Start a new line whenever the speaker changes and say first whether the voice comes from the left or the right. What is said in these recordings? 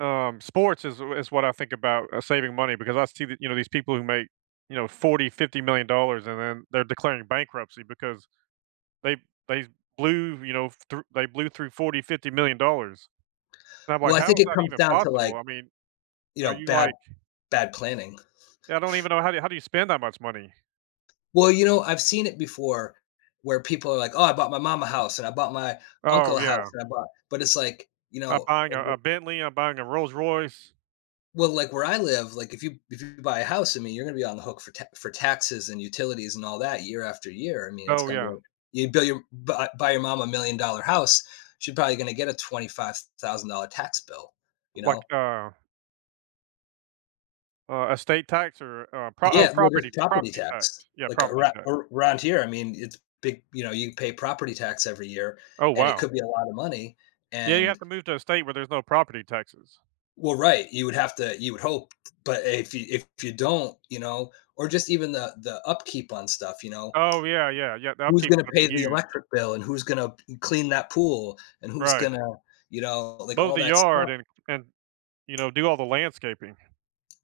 right: Um, sports is is what I think about uh, saving money because I see the you know, these people who make, you know, 40, $50,000,000, and then they're declaring bankruptcy because they they blew, you know, through they blew through 40, $50,000,000. And I'm like,
left: Well, I
right: "How
left: think
right: is
left: it
right: that
left: comes
right: even
left: down to,
right: possible?"
left: like,
right: I mean,
left: you
right: "Are
left: know,
right: you
left: bad
right: like"
left: bad planning.
right: Yeah, I don't even know how do how do you spend that much money?
left: Well, you know, I've seen it before where people are like, "Oh, I bought my mom a house, and I bought my
right: Oh,
left: uncle a house
right: yeah.
left: and I bought" But it's like, you
right: I'm
left: know,
right: buying
left: if
right: a a
left: you
right: Bentley and i'm buying a Rolls Royce.
left: Well, like, where I live, like, if you if you buy a house, I mean, you're gonna be on the hook for t for taxes and utilities and all that year after year. I mean, it's
right: Oh,
left: gonna be,
right: yeah.
left: like, you bill your buy your mom $1,000,000 house, she probably gonna get a $25,000 tax bill. You
right: Like,
left: know?
right: uh uh, estate tax or, uh, pro oh,
left: Yeah, well,
right: property
left: just
right: t
left: property
right: property tax,
left: tax,
right: yeah,
left: like,
right: property
left: aroun
right: tax.
left: around here, I mean, it's big, you know, you pay property tax every year,
right: Oh,
left: and it
right: wow.
left: could be a lotta money,
right: Yeah, you have
left: and
right: to move to a state where there's no property taxes.
left: Well, right, you would have to you would hope t but if you if you don't, you know, or just even the the upkeep on stuff, you know,
right: Oh, yeah, yeah, yeah, the
left: who's
right: upkeep's
left: gonna
right: gonna be
left: pay the
right: huge.
left: electric bill, and who's gonna p mm, clean that pool, and who's
right: Right.
left: gonna you know, like,
right: Mow
left: all
right: the
left: that
right: yard
left: stuff?
right: and and, you know, do all the landscaping.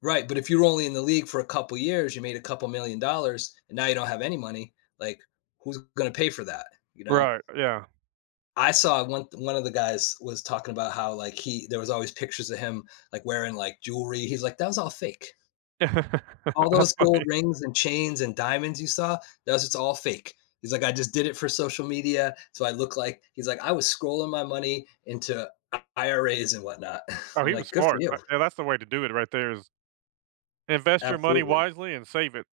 left: Right, but if you're only in the league for a couple of years, you made a couple million dollars and now you don't have any money, like, who's gonna pay for that? You know?
right: Right, yeah.
left: I saw one one of the guys was talking about how, like, he there was always pictures of him, like, wearing, like, jewelry. He's like, "That was all fake." "All
right: That's
left: those gold
right: funny.
left: rings and chains and diamonds you saw, that was just all fake." He's like, "I just did it for social media, so I look like" He's like, "I was scrolling my money into IRAs and whatnot."
right: Oh,
left: I'm
right: he was
left: like, "Good for
right: smart, a
left: you."
right: and that's the way to do it, right there is invest your money
left: Absolutely.
right: wisely and save it.